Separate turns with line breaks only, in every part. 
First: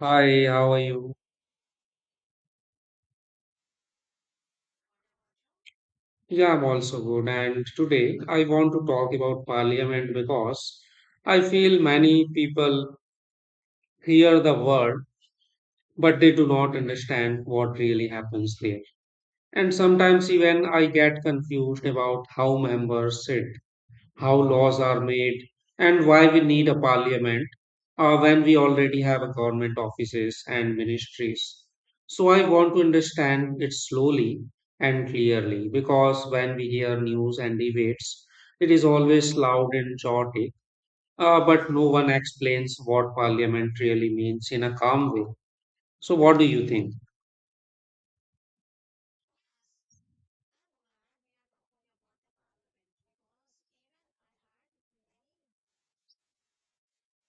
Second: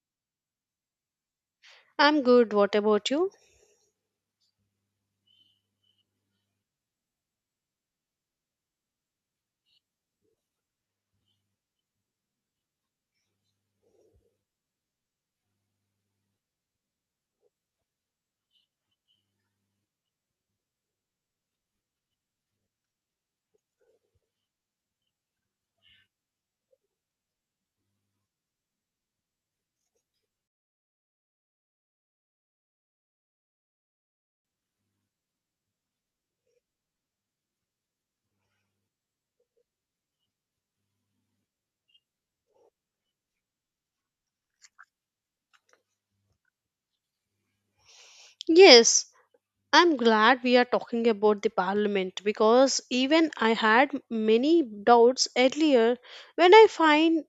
Hi, how are you?
I'm good. What about you?
Yeah, I'm also good. And today I want to talk about parliament because I feel many people hear the word, but they do not understand what really happens there. And sometimes even I get confused about how members sit, how laws are made, and why we need a parliament when we already have a government offices and ministries. So I want to understand it slowly and clearly, because when we hear news and debates, it is always loud and chaotic, but no one explains what parliament really means in a calm way. So what do you think?
Yes, I'm glad we are talking about the parliament because even I had many doubts earlier. When I find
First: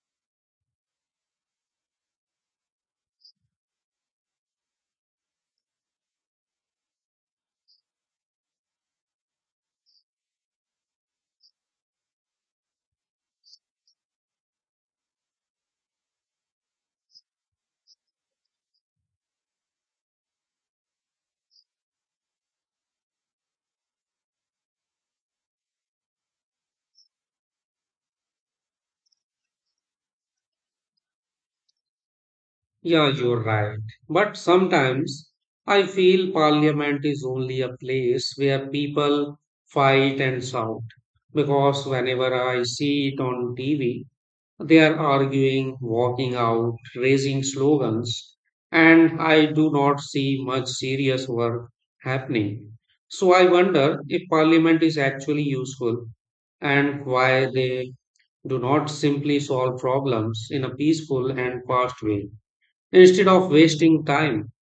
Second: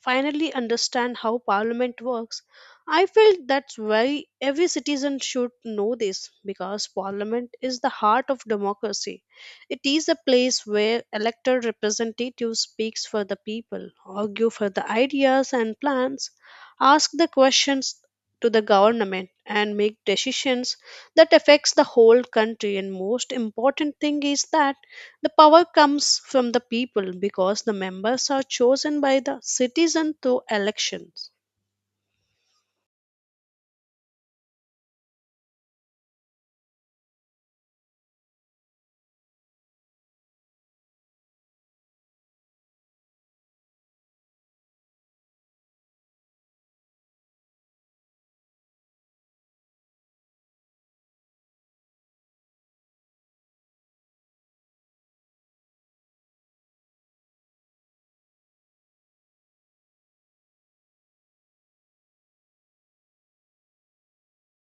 finally understand how parliament works, I felt that's why every citizen should know this because parliament is the heart of democracy. It is a place where elected representatives speaks for the people, argue for the ideas and plans, ask the questions to the government and make decisions that affects the whole country and most important thing is that the power comes from the people because the members are chosen by the citizen through elections.
Yeah, you're right. But sometimes I feel parliament is only a place where people fight and shout. Because whenever I see it on TV, they are arguing, walking out, raising slogans, and I do not see much serious work happening. So I wonder if parliament is actually useful and why they do not simply solve problems in a peaceful and fast way, instead of wasting time.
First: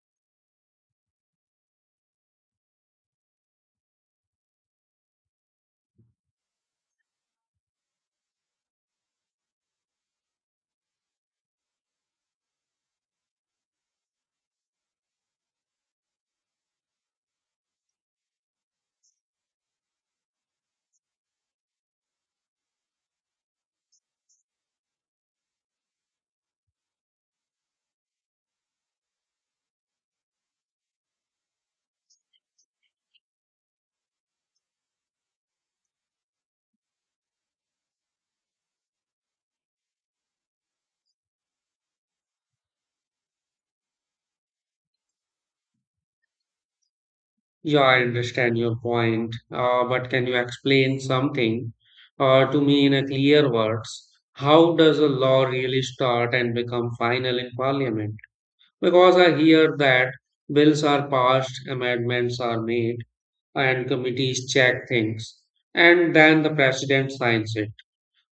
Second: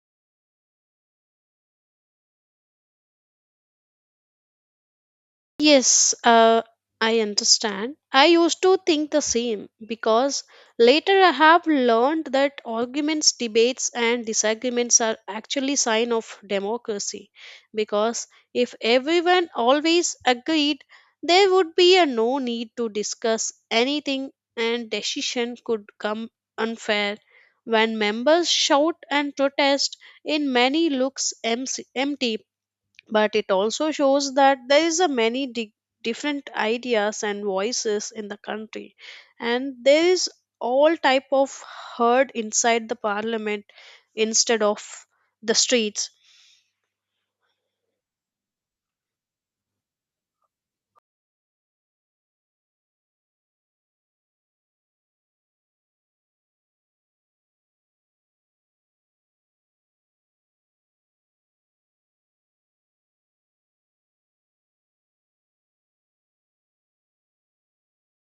Yes, I understand. I used to think the same because later I have learned that arguments, debates, and disagreements are actually sign of democracy. Because if everyone always agreed, there would be a no need to discuss anything, and decision could come unfair. When members shout and protest, in many looks empty, but it also shows that there is a many different ideas and voices in the country and there is all type of heard inside the parliament instead of the streets.
Yeah, I understand your point, but can you explain something to me in a clear words? How does a law really start and become final in parliament? Because I hear that bills are passed, amendments are made, and committees check things, and then the president signs it.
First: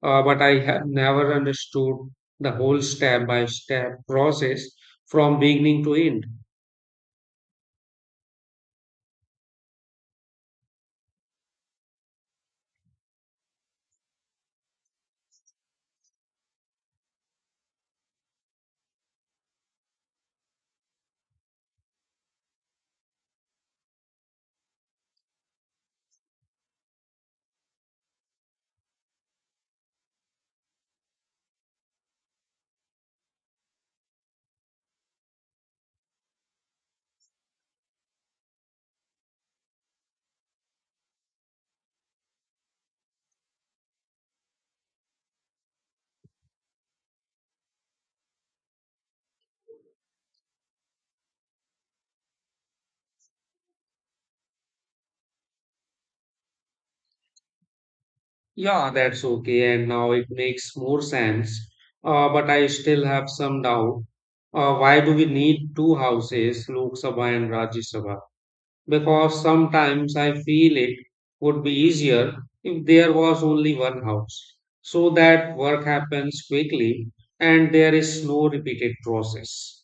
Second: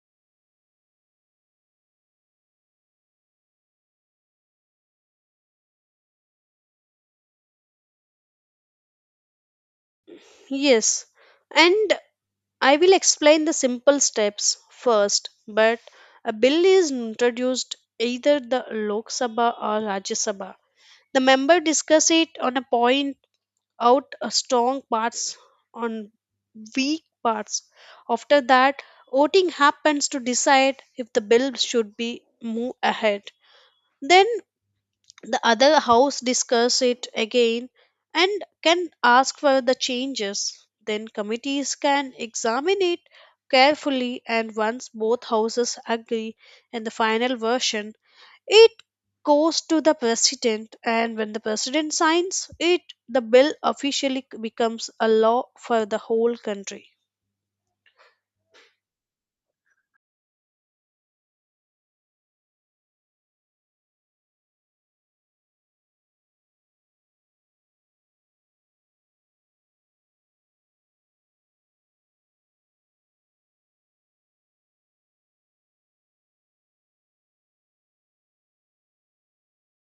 But I have never understood the whole step by step process from beginning to end.
Yes, and I will explain the simple steps first but a bill is introduced either the Lok Sabha or Rajya Sabha. The member discuss it on a point out strong parts on weak parts. After that, voting happens to decide if the bill should be moved ahead. Then the other house discuss it again and can ask for the changes. Then committees can examine it carefully and once both houses agree and the final version it goes to the president and when the president signs it the bill officially becomes a law for the whole country.
Yeah, that's okay, and now it makes more sense. But I still have some doubt. Why do we need two houses, Lok Sabha and Rajya Sabha? Because sometimes I feel it would be easier if there was only one house, so that work happens quickly and there is no repeated process.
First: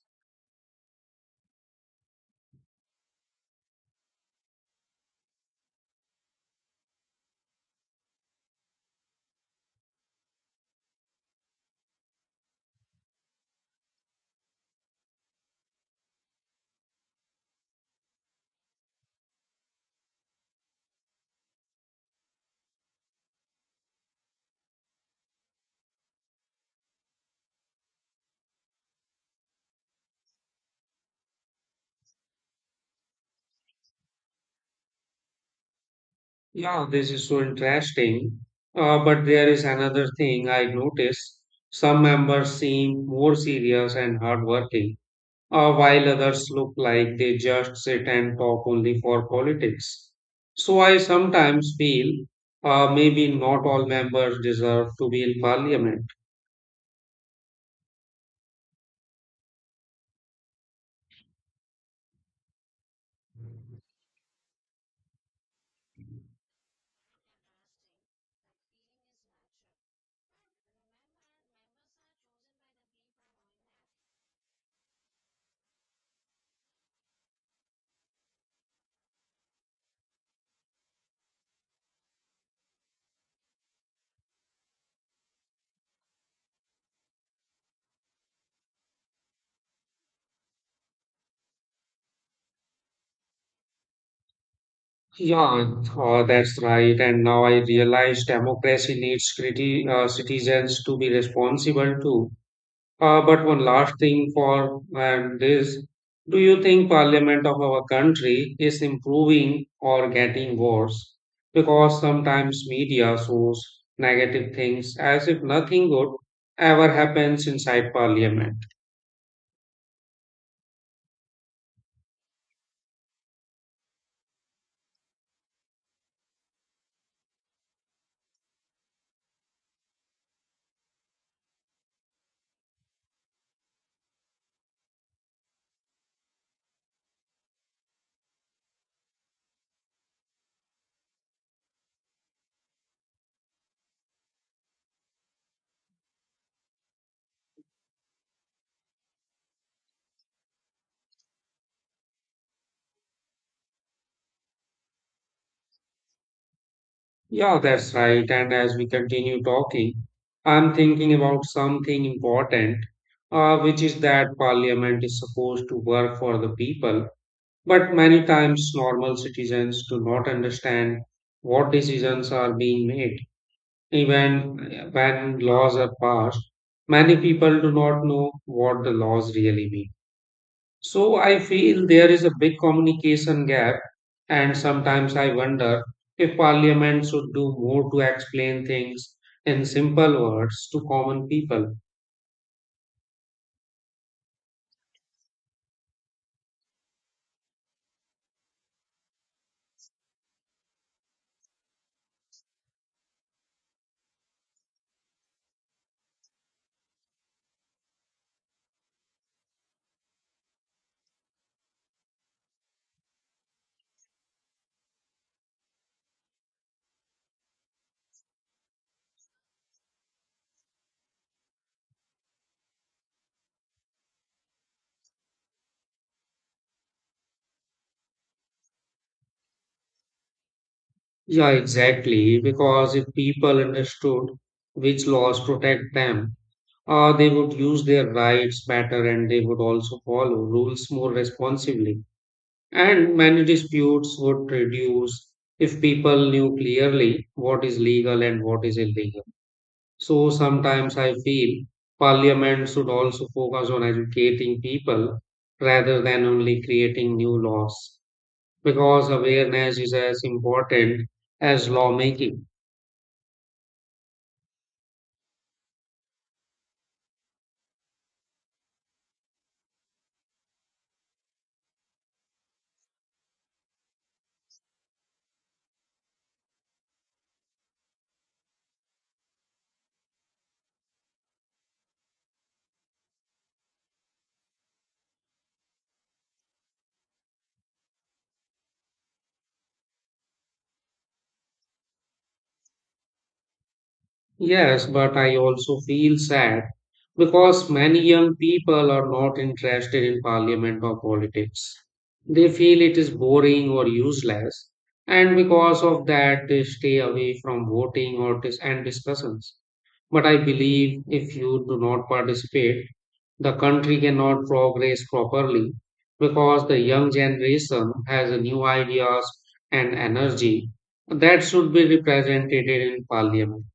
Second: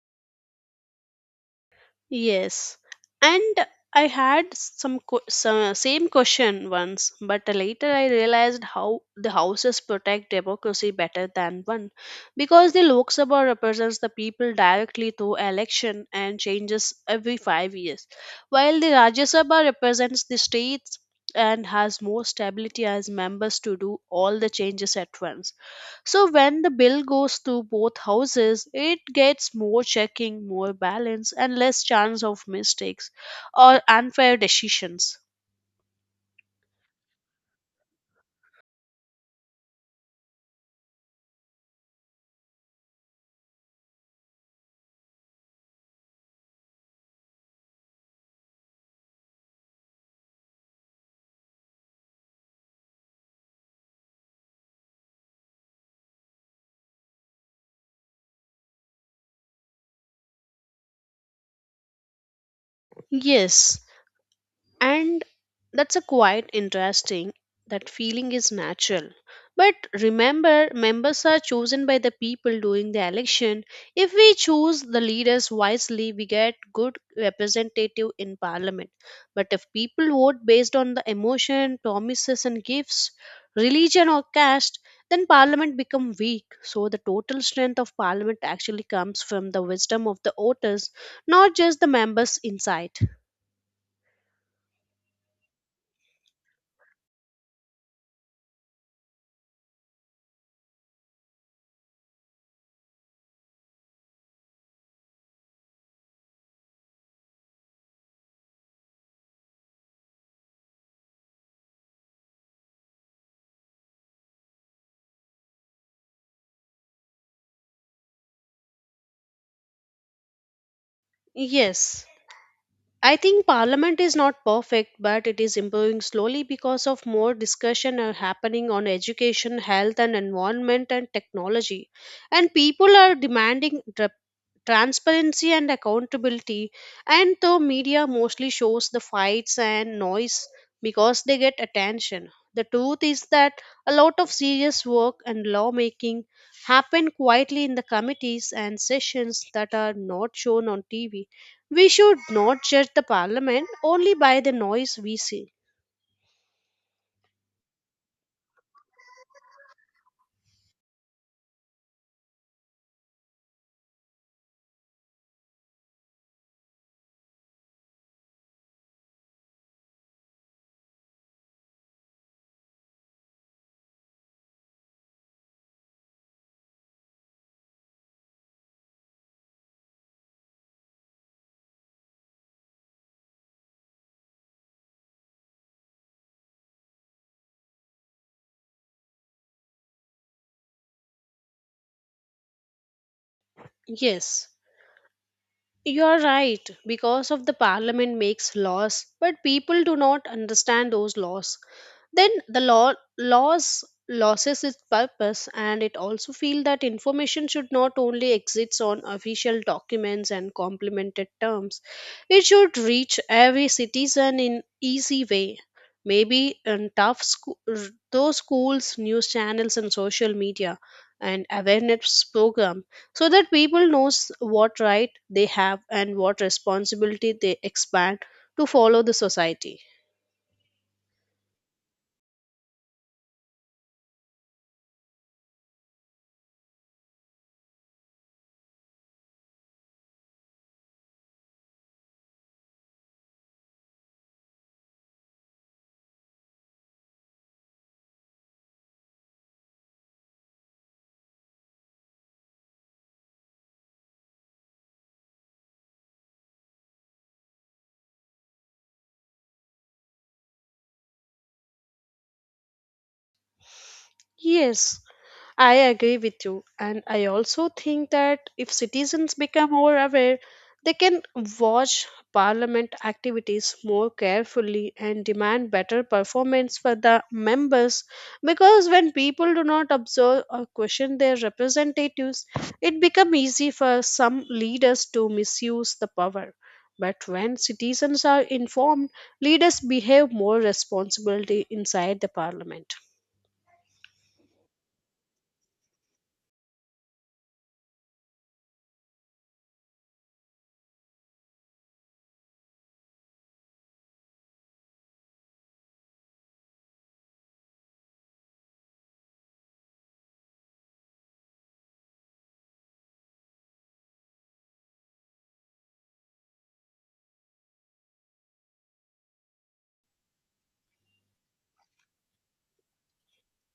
Yes, and I had some same question once, but later I realized how the houses protect democracy better than one, because the Lok Sabha represents the people directly through election and changes every 5 years, while the Rajya Sabha represents the states and has more stability as members to do all the changes at once, so when the bill goes to both houses, it gets more checking, more balance, and less chance of mistakes or unfair decisions.
Yeah, this is so interesting. But there is another thing I noticed. Some members seem more serious and hardworking, while others look like they just sit and talk only for politics. So I sometimes feel maybe not all members deserve to be in parliament.
Yes, and that's a quite interesting, that feeling is natural but remember members are chosen by the people during the election. If we choose the leaders wisely we get good representative in parliament, but if people vote based on the emotion, promises and gifts, religion or caste, then parliament become weak. So the total strength of parliament actually comes from the wisdom of the voters, not just the members inside.
Yeah, that's right. And now I realize democracy needs citizens to be responsible too. But one last thing for and this, do you think Parliament of our country is improving or getting worse? Because sometimes media shows negative things as if nothing good ever happens inside Parliament.
Yes, I think Parliament is not perfect, but it is improving slowly because of more discussion are happening on education, health, and environment and technology. And people are demanding transparency and accountability. And the media mostly shows the fights and noise because they get attention. The truth is that a lot of serious work and lawmaking happen quietly in the committees and sessions that are not shown on TV. We should not judge the parliament only by the noise we see.
Yeah, that's right. And as we continue talking, I'm thinking about something important, which is that Parliament is supposed to work for the people. But many times, normal citizens do not understand what decisions are being made. Even when laws are passed, many people do not know what the laws really mean. So I feel there is a big communication gap, and sometimes I wonder if parliament should do more to explain things in simple words to common people.
Yes, you're right, because of the parliament makes laws, but people do not understand those laws. Then the laws loses its purpose and it also feel that information should not only exist on official documents and complemented terms. It should reach every citizen in easy way. Maybe in tough school, those schools, news channels and social media and awareness programs so that people knows what right they have and what responsibility they expand to follow the society.
Yeah, exactly. Because if people understood which laws protect them, they would use their rights better, and they would also follow rules more responsibly. And many disputes would reduce if people knew clearly what is legal and what is illegal. So sometimes I feel parliament should also focus on educating people rather than only creating new laws, because awareness is as important as lawmaking.
Yes, I agree with you. And I also think that if citizens become more aware, they can watch parliament activities more carefully and demand better performance for the members. Because when people do not observe or question their representatives, it becomes easy for some leaders to misuse the power. But when citizens are informed, leaders behave more responsibility inside the parliament.
Yes, but I also feel sad because many young people are not interested in parliament or politics. They feel it is boring or useless, and because of that, they stay away from voting or and discussions. But I believe if you do not participate, the country cannot progress properly, because the young generation has a new ideas and energy that should be represented in parliament.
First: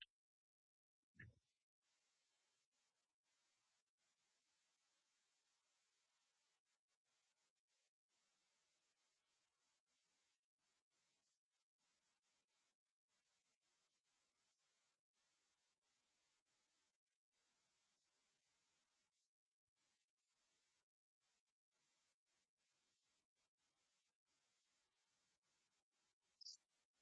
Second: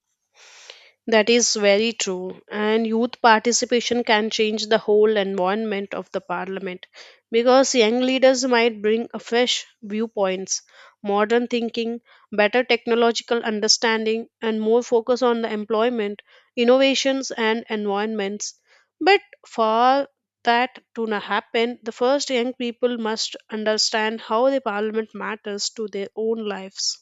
That is very true. And youth participation can change the whole environment of the parliament because young leaders might bring a fresh viewpoints, modern thinking, better technological understanding, and more focus on the employment, innovations, and environments. But for that to happen, the first young people must understand how the parliament matters to their own lives.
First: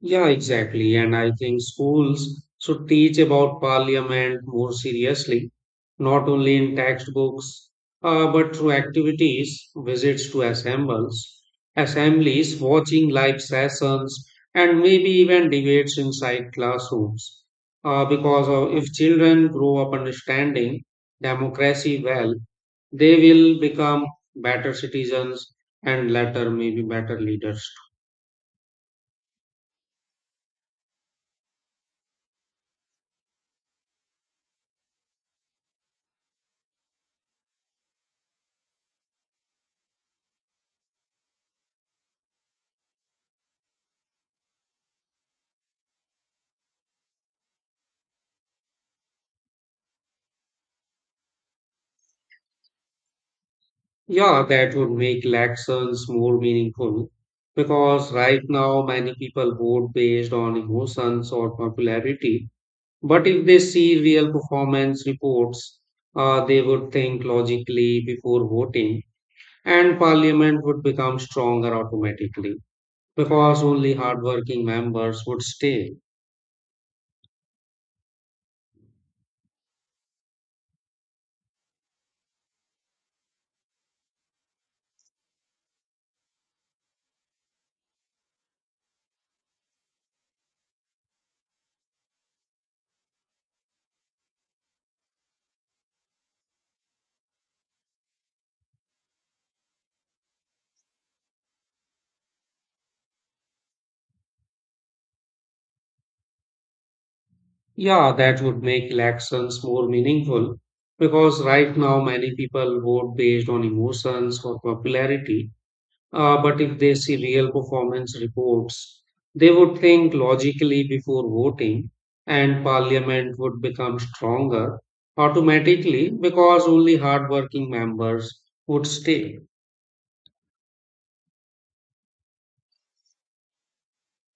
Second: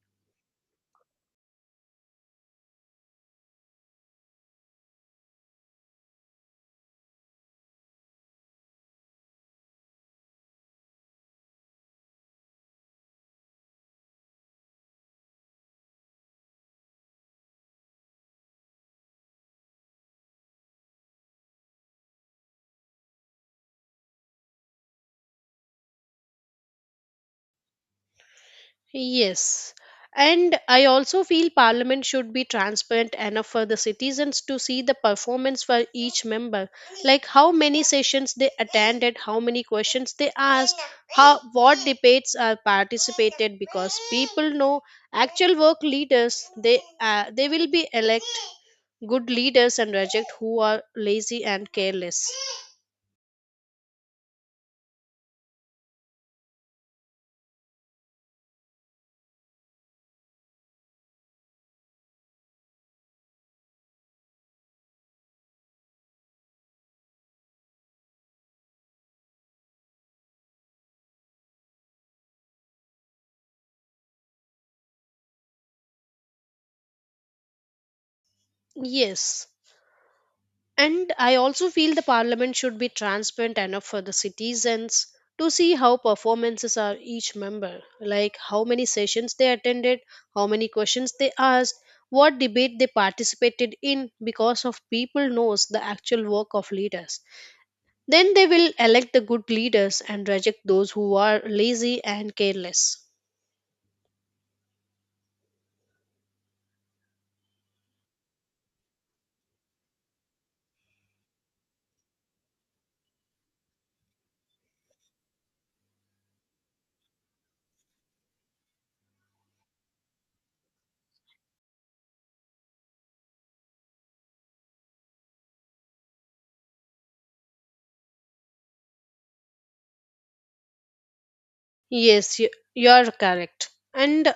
Yeah, exactly. And I think schools should teach about parliament more seriously, not only in textbooks, but through activities, visits to assemblies, watching live sessions, and maybe even debates inside classrooms. Because if children grow up understanding democracy well, they will become better citizens and later maybe better leaders.
Yes. And I also feel Parliament should be transparent enough for the citizens to see the performance for each member, like how many sessions they attended, how many questions they asked, how what debates are participated. Because people know actual work leaders, they will be elect good leaders and reject who are lazy and careless.
Yeah, that would make elections more meaningful because right now many people vote based on emotions or popularity. But if they see real performance reports, they would think logically before voting, and parliament would become stronger automatically because only hardworking members would stay.
Yes. And I also feel the parliament should be transparent enough for the citizens to see how performances are each member, like how many sessions they attended, how many questions they asked, what debate they participated in because of people knows the actual work of leaders. Then they will elect the good leaders and reject those who are lazy and careless.
Yeah, that would make elections more meaningful because right now many people vote based on emotions or popularity. But if they see real performance reports, they would think logically before voting, and parliament would become stronger automatically because only hardworking members would stay.
Yes, you are correct. And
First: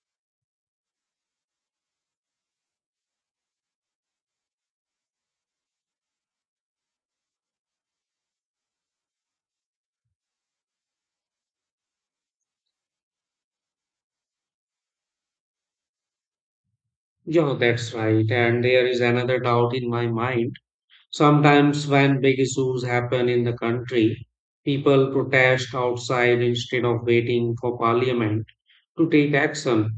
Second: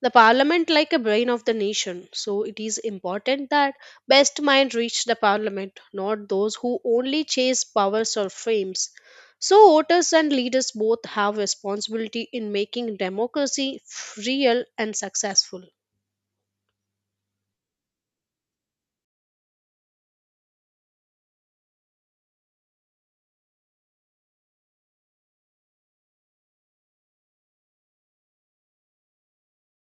the parliament like a brain of the nation so it is important that best mind reach the parliament, not those who only chase powers or frames. So voters and leaders both have responsibility in making democracy real and successful.
Yeah, that's right. And there is another doubt in my mind. Sometimes, when big issues happen in the country, people protest outside instead of waiting for parliament to take action.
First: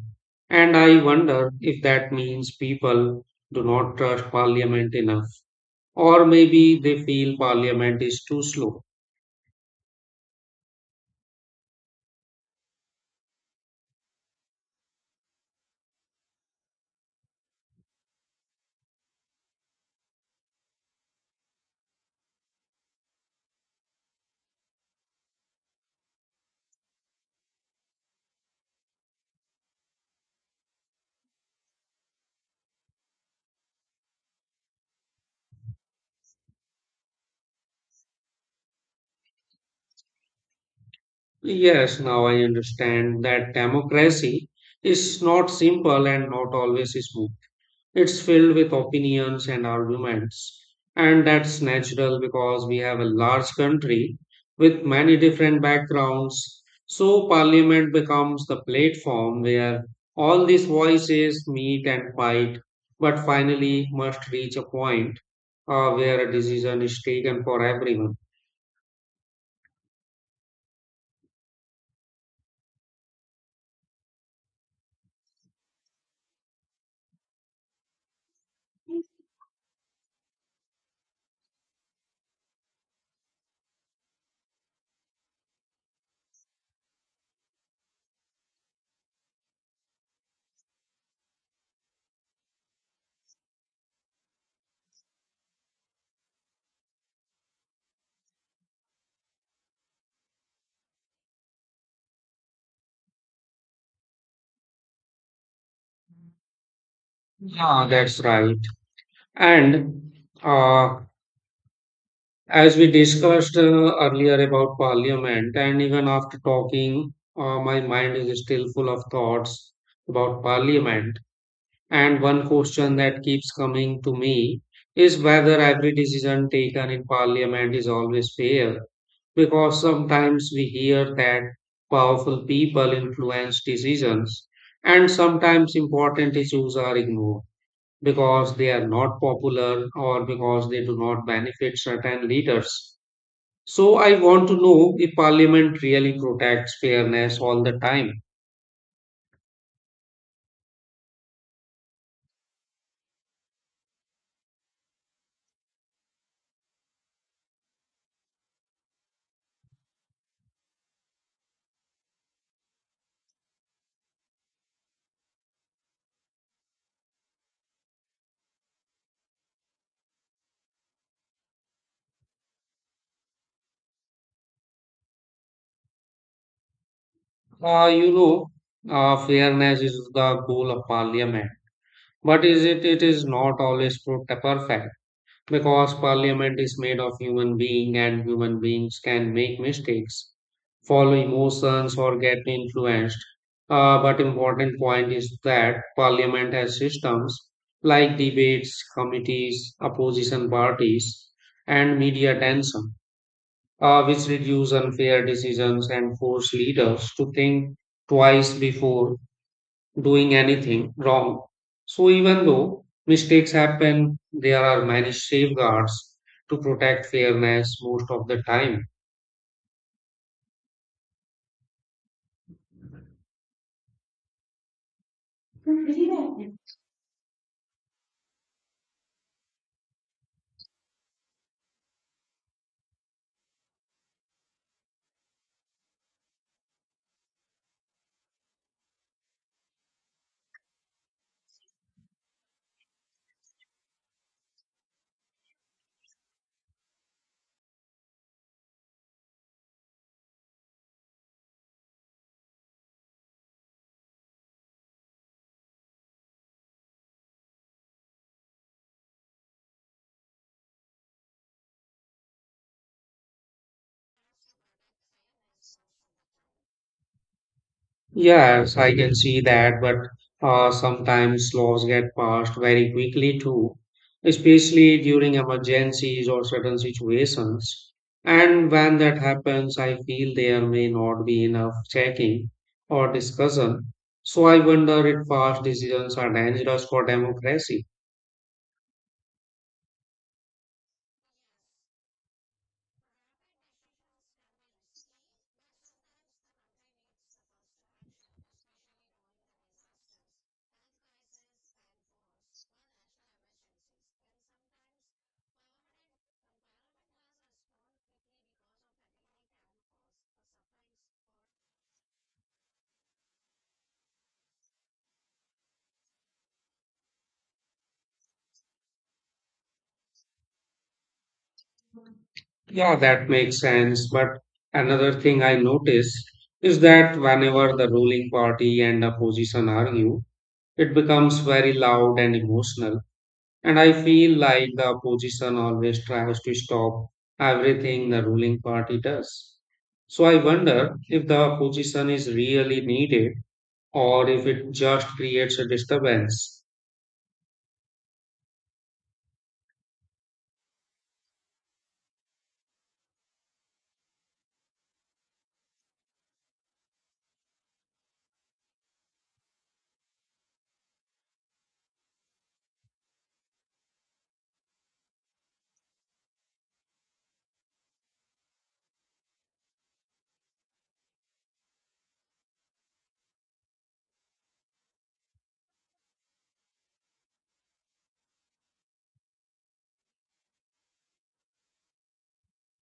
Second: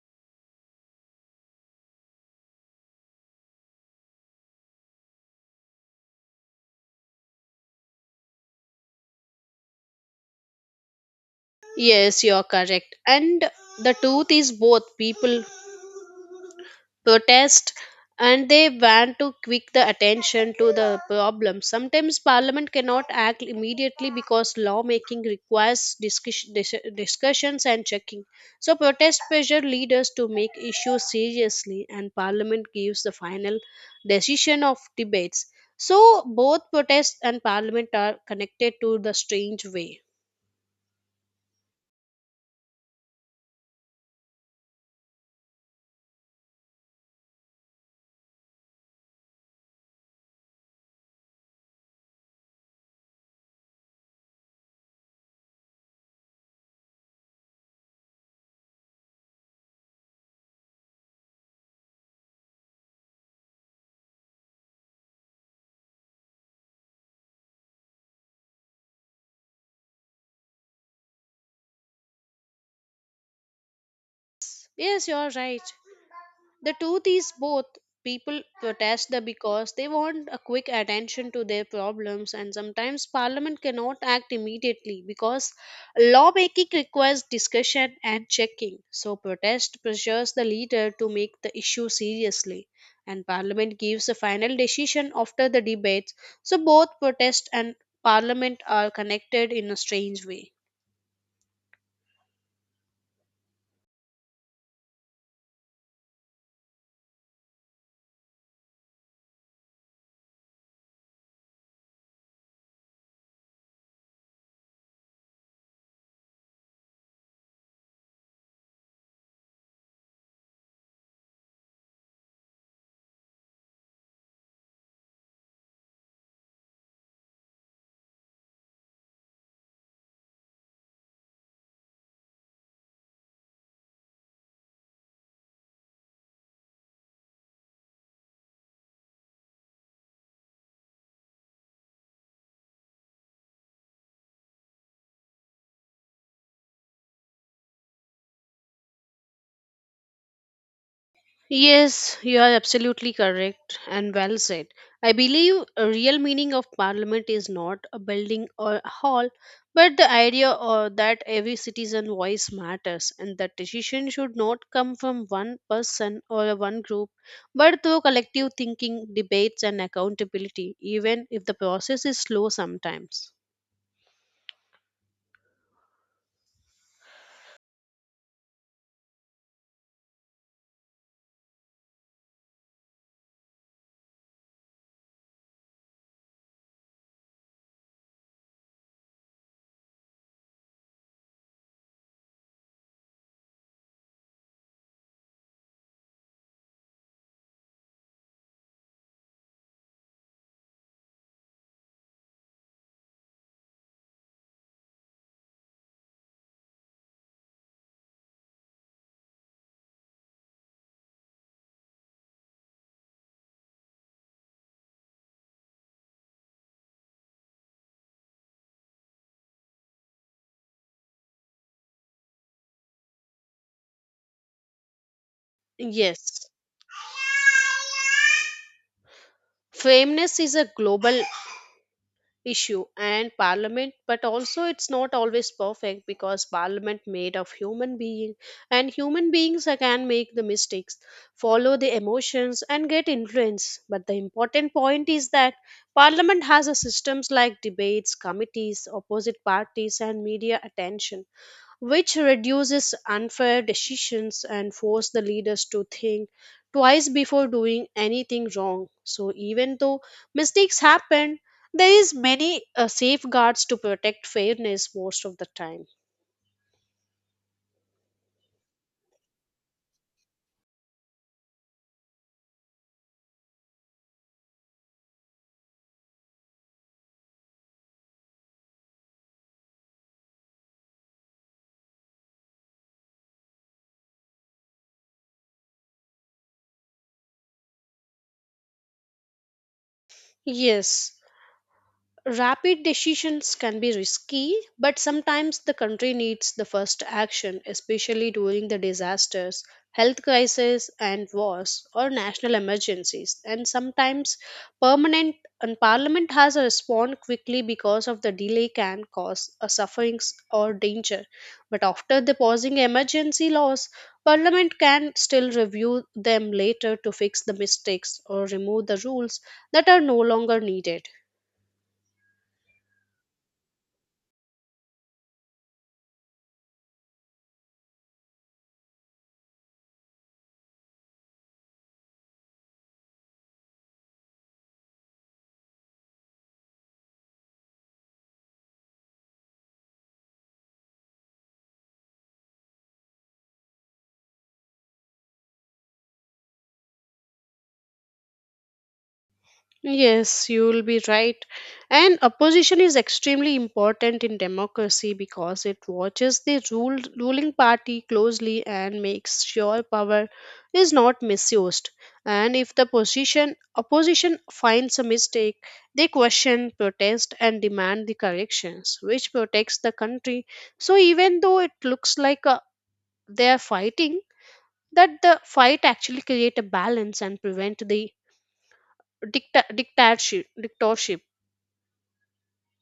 And I wonder if that means people do not trust Parliament enough, or maybe they feel Parliament is too slow.
Yes, you are correct, and the truth is both people protest and they want to quick the attention to the problem. Sometimes parliament cannot act immediately because lawmaking requires discussions and checking. So protest pressure leaders to make issues seriously and parliament gives the final decision of debates, so both protest and parliament are connected to the strange way.
Yes, now I understand that democracy is not simple and not always smooth. It's filled with opinions and arguments, and that's natural because we have a large country with many different backgrounds. So, parliament becomes the platform where all these voices meet and fight, but finally must reach a point where a decision is taken for everyone.
Yes, you're right. The truth is, both people protest the because they want a quick attention to their problems, and sometimes Parliament cannot act immediately because lawmaking requires discussion and checking. So, protest pressures the leader to make the issue seriously, and Parliament gives a final decision after the debates. So, both protest and Parliament are connected in a strange way.
Yeah, that's right. And uh, as we discussed earlier about Parliament, and even after talking, my mind is still full of thoughts about Parliament. And one question that keeps coming to me is whether every decision taken in Parliament is always fair. Because sometimes we hear that powerful people influence decisions, and sometimes important issues are ignored because they are not popular or because they do not benefit certain leaders. So I want to know if Parliament really protects fairness all the time.
Yes, you are absolutely correct and well said. I believe a real meaning of parliament is not a building or a hall, but the idea or that every citizen voice matters and that decision should not come from one person or one group, but through collective thinking, debates and accountability, even if the process is slow sometimes.
Uh, you know, Fairness is the goal of Parliament, but is it? It is not always perfect because Parliament is made of human being, and human beings can make mistakes, follow emotions, or get influenced. But important point is that Parliament has systems like debates, committees, opposition parties, and media attention, which reduce unfair decisions and force leaders to think twice before doing anything wrong. So, even though mistakes happen, there are many safeguards to protect fairness most of the time.
Yes. Fairness is a global issue and parliament but also it's not always perfect because parliament made of human being and human beings can make the mistakes, follow the emotions and get influence. But the important point is that parliament has a systems like debates, committees, opposite parties and media attention, which reduces unfair decisions and force the leaders to think twice before doing anything wrong. So even though mistakes happen there is many safeguards to protect fairness most of the time.
Yes, I can see that, but sometimes laws get passed very quickly too, especially during emergencies or certain situations. And when that happens, I feel there may not be enough checking or discussion. So I wonder if fast decisions are dangerous for democracy.
Yes, rapid decisions can be risky, but sometimes the country needs the first action, especially during the disasters, health crises, and wars or national emergencies. And sometimes permanent and parliament has to respond quickly because of the delay can cause a sufferings or danger. But after the pausing emergency laws, parliament can still review them later to fix the mistakes or remove the rules that are no longer needed.
Yeah, that makes sense. But another thing I notice is that whenever the ruling party and opposition argue, it becomes very loud and emotional. And I feel like the opposition always tries to stop everything the ruling party does. So I wonder if the opposition is really needed, or if it just creates a disturbance.
Yes, you will be right. And opposition is extremely important in democracy because it watches ruling party closely and makes sure power is not misused. And if opposition finds a mistake, they question, protest, and demand the corrections, which protects the country. So even though it looks like they are fighting, that the fight actually create a balance and prevent the dictatorship.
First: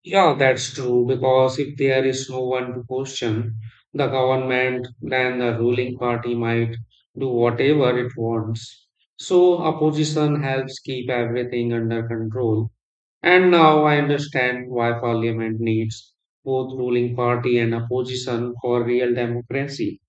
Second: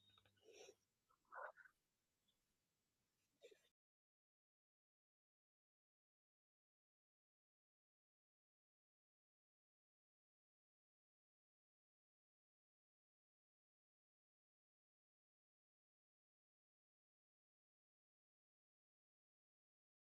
Yeah, that's true, because if there is no one to question the government, then the ruling party might do whatever it wants. So opposition helps keep everything under control. And now I understand why parliament needs both ruling party and opposition for real democracy.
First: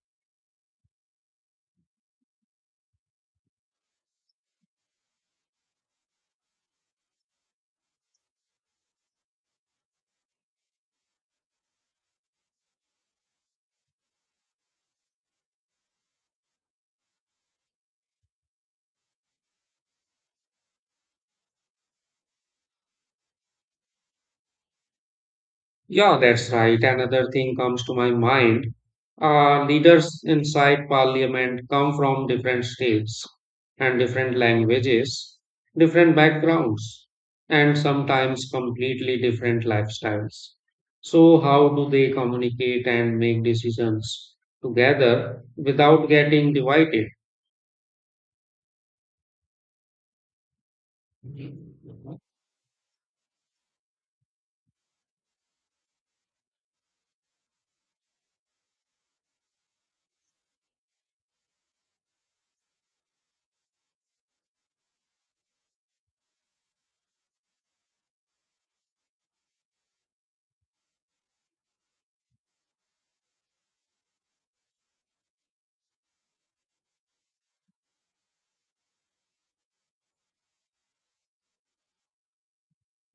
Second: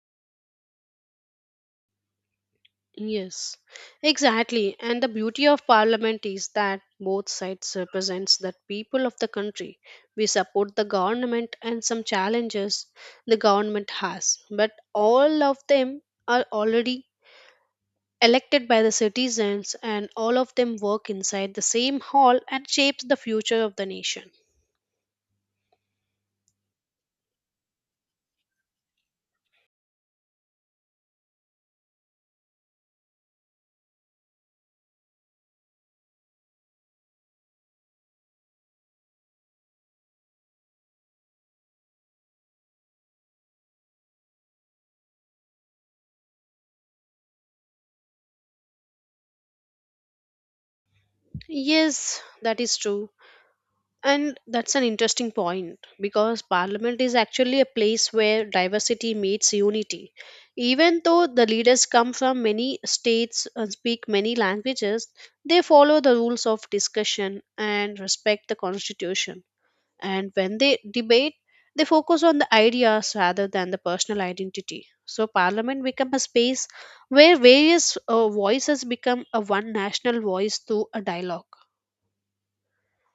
Yes, exactly. And the beauty of parliament is that both sides represents the people of the country. We support the government and some challenges the government has, but all of them are already elected by the citizens and all of them work inside the same hall and shapes the future of the nation.
Yeah, that's right. Another thing comes to my mind. Leaders inside parliament come from different states and different languages, different backgrounds, and sometimes completely different lifestyles. So, how do they communicate and make decisions together without getting divided?
Yes, that is true. And that's an interesting point because parliament is actually a place where diversity meets unity. Even though the leaders come from many states and speak many languages, they follow the rules of discussion and respect the constitution. And when they debate, they focus on the ideas rather than the personal identity. So parliament becomes a space where various voices become a one national voice through a dialogue.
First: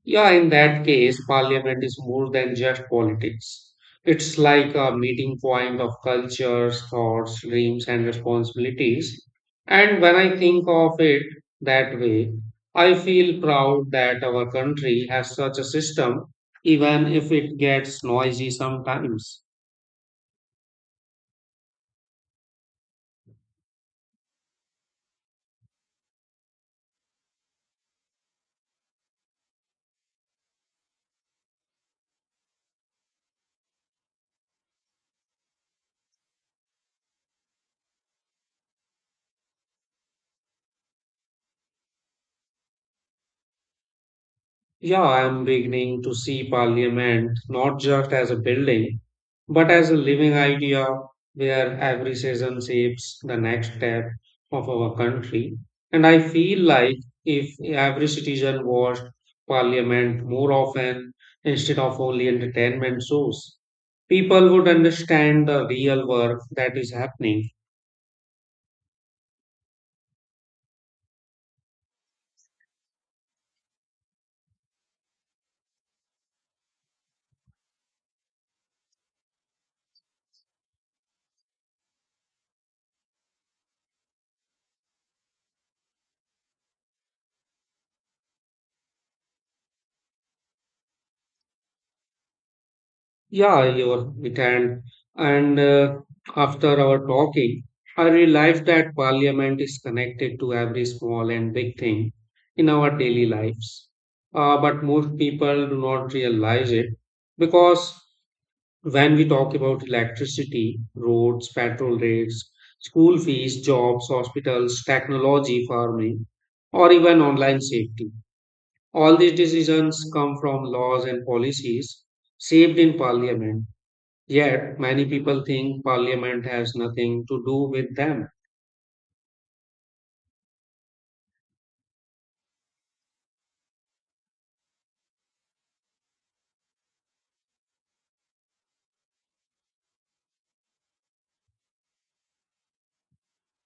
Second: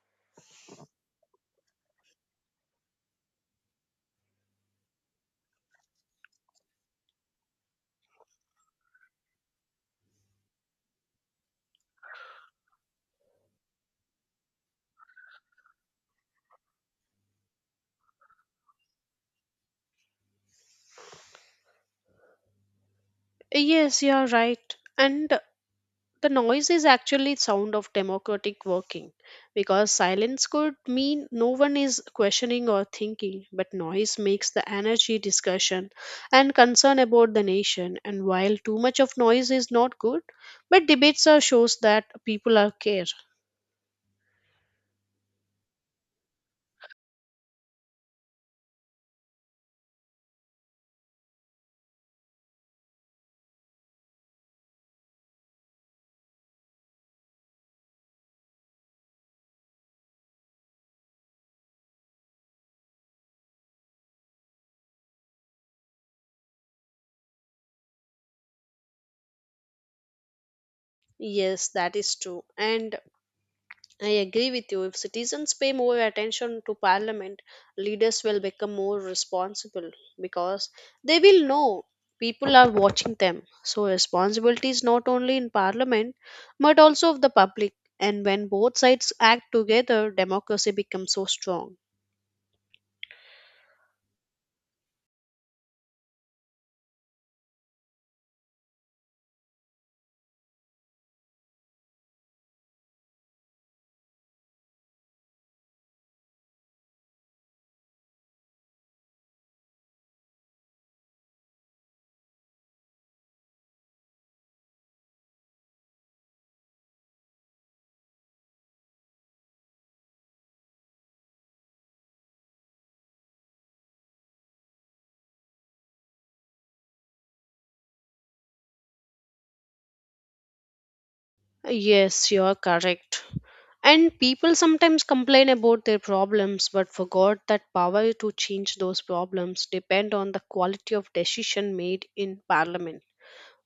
Yeah, in that case, parliament is more than just politics. It's like a meeting point of cultures, thoughts, dreams, and responsibilities. And when I think of it that way, I feel proud that our country has such a system, even if it gets noisy sometimes.
Yes, you are right. And the noise is actually sound of democratic working because silence could mean no one is questioning or thinking, but noise makes the energy discussion and concern about the nation, and while too much of noise is not good, but debates are shows that people are care.
Yeah, I am beginning to see Parliament not just as a building, but as a living idea where every season shapes the next step of our country. And I feel like if every citizen watched Parliament more often instead of only entertainment shows, people would understand the real work that is happening.
Yes, that is true, and I agree with you. If citizens pay more attention to parliament, leaders will become more responsible because they will know people are watching them. So, responsibility is not only in parliament but also of the public. And when both sides act together, democracy becomes so strong.
Yeah, you're it and After our talking, I realized that parliament is connected to every small and big thing in our daily lives. But most people do not realize it because when we talk about electricity, roads, petrol rates, school fees, jobs, hospitals, technology, farming, or even online safety, all these decisions come from laws and policies shaped in parliament. Yet many people think parliament has nothing to do with them.
Yes, you are correct. And people sometimes complain about their problems but forgot that power to change those problems depend on the quality of decision made in parliament.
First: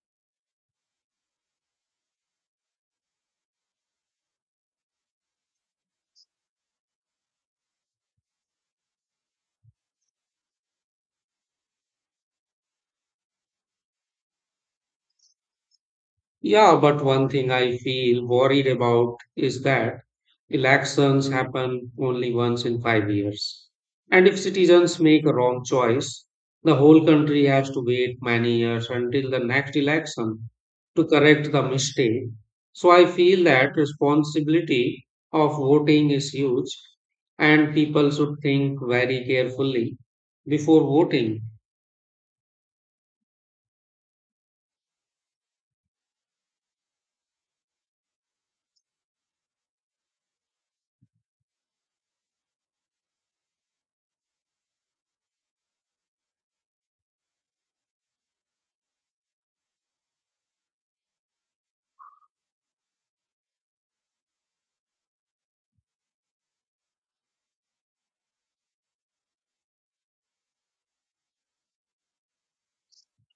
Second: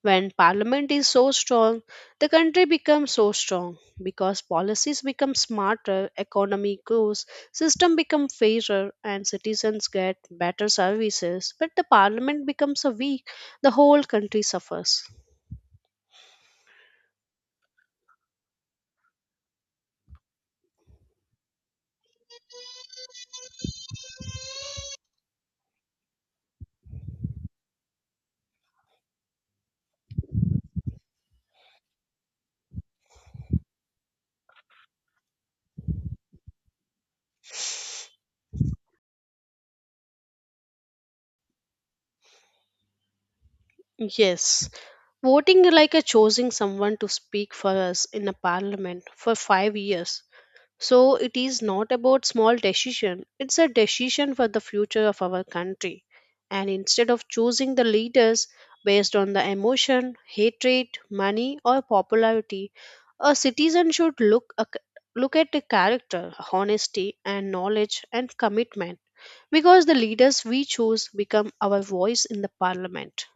When parliament is so strong, the country becomes so strong because policies become smarter, economy grows, system become fairer, and citizens get better services. But the parliament becomes a weak, the whole country suffers.
Yeah, but one thing I feel worried about is that elections happen only once in 5 years. And if citizens make a wrong choice, the whole country has to wait many years until the next election to correct the mistake. So I feel that responsibility of voting is huge, and people should think very carefully before voting.
Yes, voting like a choosing someone to speak for us in a parliament for 5 years. So it is not about small decision. It's a decision for the future of our country. And instead of choosing the leaders based on the emotion, hatred, money or popularity, a citizen should look at the character, honesty and knowledge and commitment, because the leaders we choose become our voice in the parliament.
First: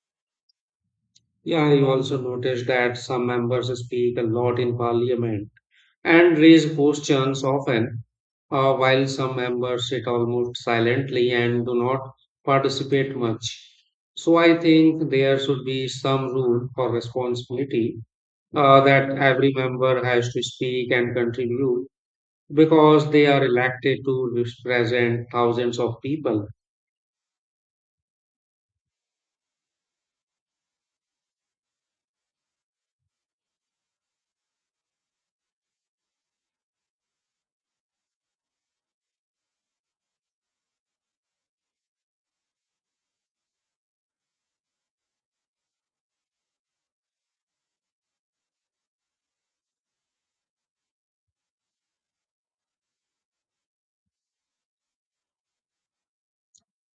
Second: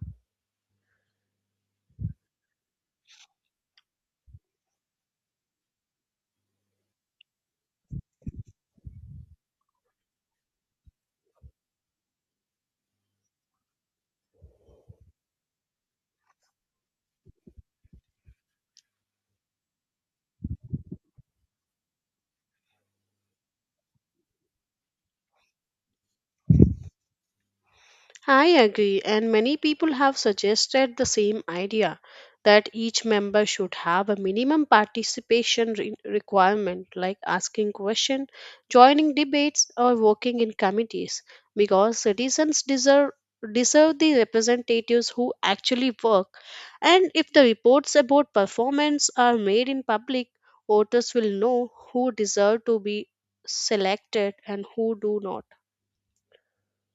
Yeah, I also noticed that some members speak a lot in parliament and raise questions often, while some members sit almost silently and do not participate much. So I think there should be some rule for responsibility, that every member has to speak and contribute because they are elected to represent thousands of people.
I agree, and many people have suggested the same idea that each member should have a minimum participation requirement, like asking questions, joining debates, or working in committees, because citizens deserve the representatives who actually work, and if the reports about performance are made in public, voters will know who deserve to be selected and who do not.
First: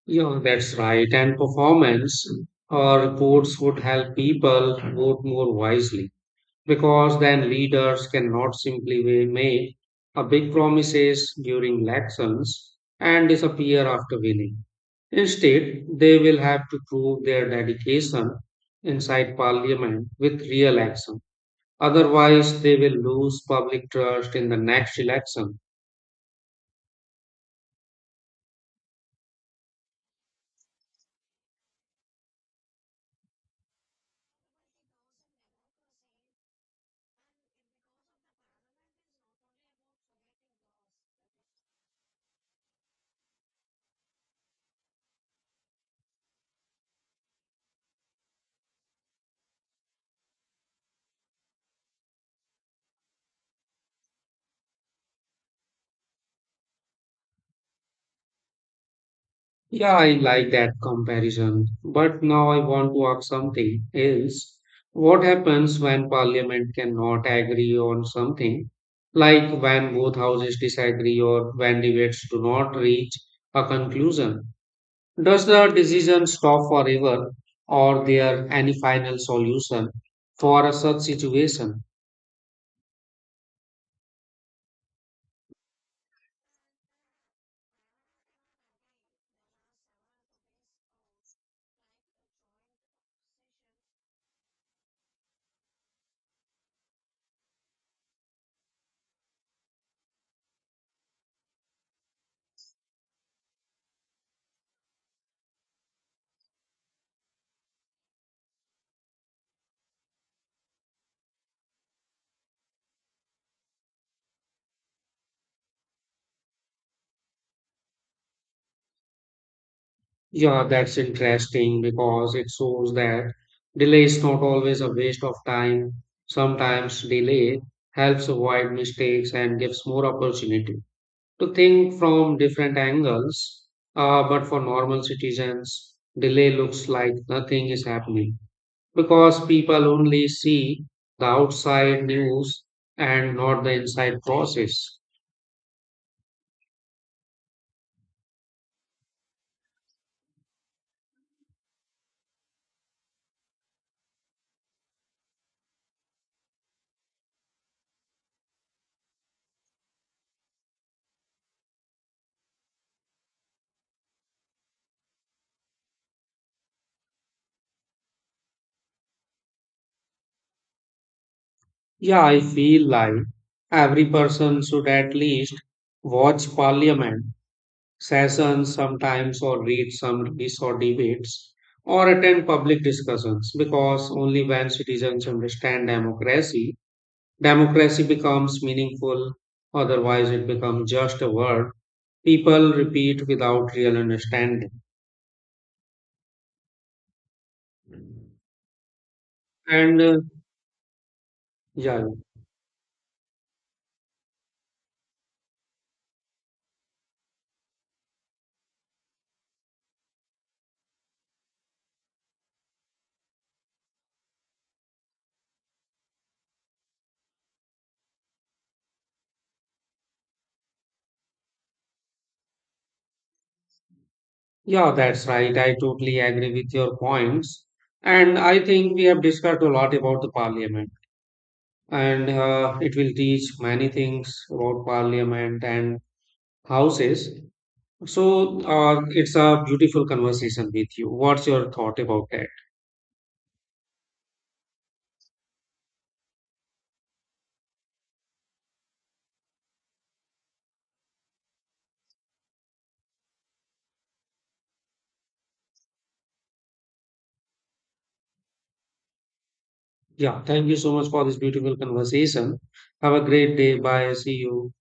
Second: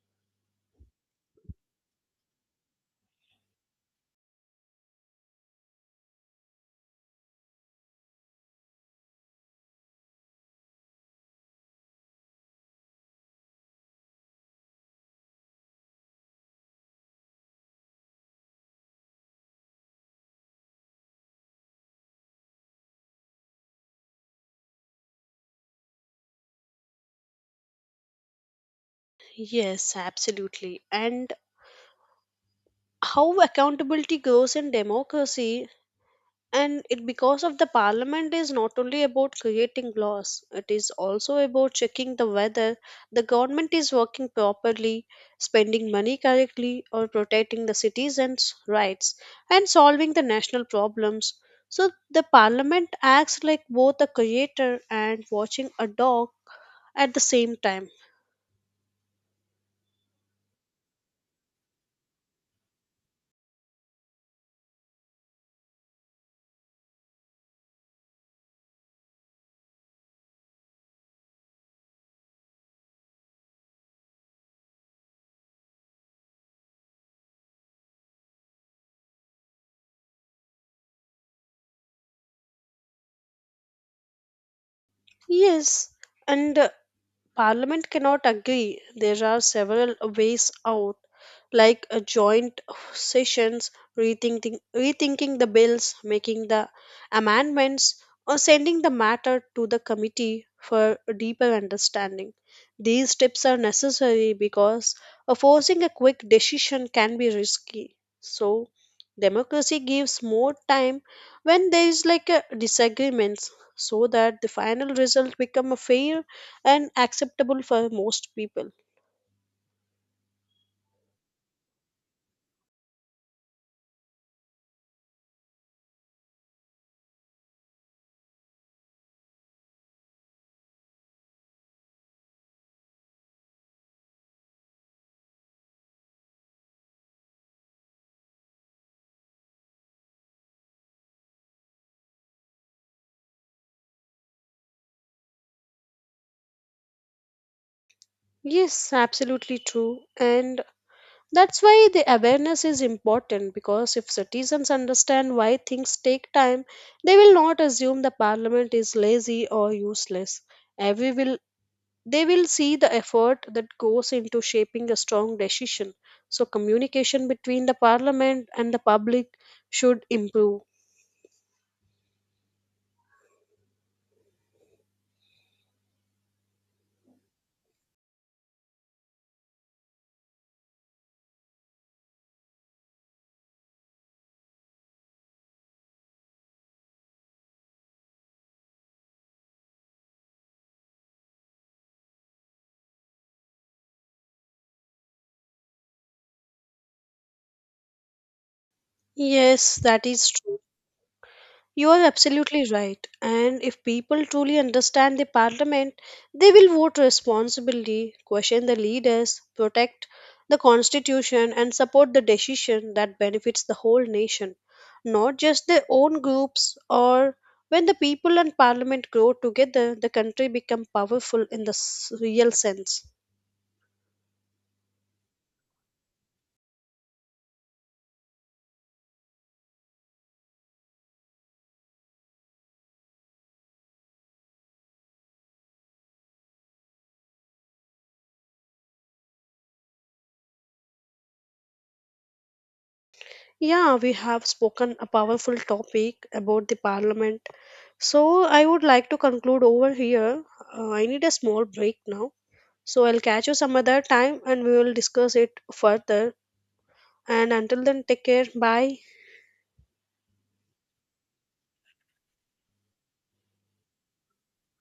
Yeah, that's right. And performance reports would help people vote more wisely because then leaders cannot simply make a big promises during elections and disappear after winning. Instead, they will have to prove their dedication inside parliament with real action. Otherwise, they will lose public trust in the next election.
Yes, absolutely, and how accountability grows in democracy, and it because of the parliament is not only about creating laws, it is also about checking the whether the government is working properly, spending money correctly, or protecting the citizens rights and solving the national problems. So the parliament acts like both a creator and watching a dog at the same time.
Yeah, I like that comparison. But now I want to ask something else. What happens when parliament cannot agree on something, like when both houses disagree or when debates do not reach a conclusion? Does the decision stop forever, or there any final solution for a such situation?
Yes, and Parliament cannot agree. There are several ways out, like a joint sessions, rethinking the bills, making the amendments, or sending the matter to the committee for a deeper understanding. These steps are necessary because forcing a quick decision can be risky. So, democracy gives more time when there is like a disagreements, so that the final result become a fair and acceptable for most people.
Yeah, that's interesting because it shows that delay is not always a waste of time. Sometimes delay helps avoid mistakes and gives more opportunity to think from different angles. But for normal citizens, delay looks like nothing is happening because people only see the outside news and not the inside process.
Yes, absolutely true. And that's why the awareness is important because if citizens understand why things take time, they will not assume the parliament is lazy or useless. Every will They will see the effort that goes into shaping a strong decision. So communication between the parliament and the public should improve.
Yeah, I feel like every person should at least watch Parliament sessions sometimes, or read summaries or debates, or attend public discussions, because only when citizens understand democracy, democracy becomes meaningful. Otherwise, it becomes just a word people repeat without real understanding.
Yes,
And
that
uh,
is true. You are
yeah,
absolutely right. And if people truly understand the parliament, they will vote responsibly, question the leaders, protect the constitution, and support the decision that benefits the whole nation, not just their own groups. Or when the people and parliament grow together, the country become powerful in the real sense.
yeah, that's right. I totally agree with your points. And I think we have discussed a lot about the parliament, and it will teach many things about parliament and houses. So it's a beautiful conversation with you. What's your thought about that?
Yeah, we have spoken a powerful topic about the parliament. So I would like to conclude over here. I need a small break now. So I'll catch you some other time and we will discuss it further. And until then, take care. Bye.
Yeah, thank you so much for this beautiful conversation. Have a great day. Bye. See you.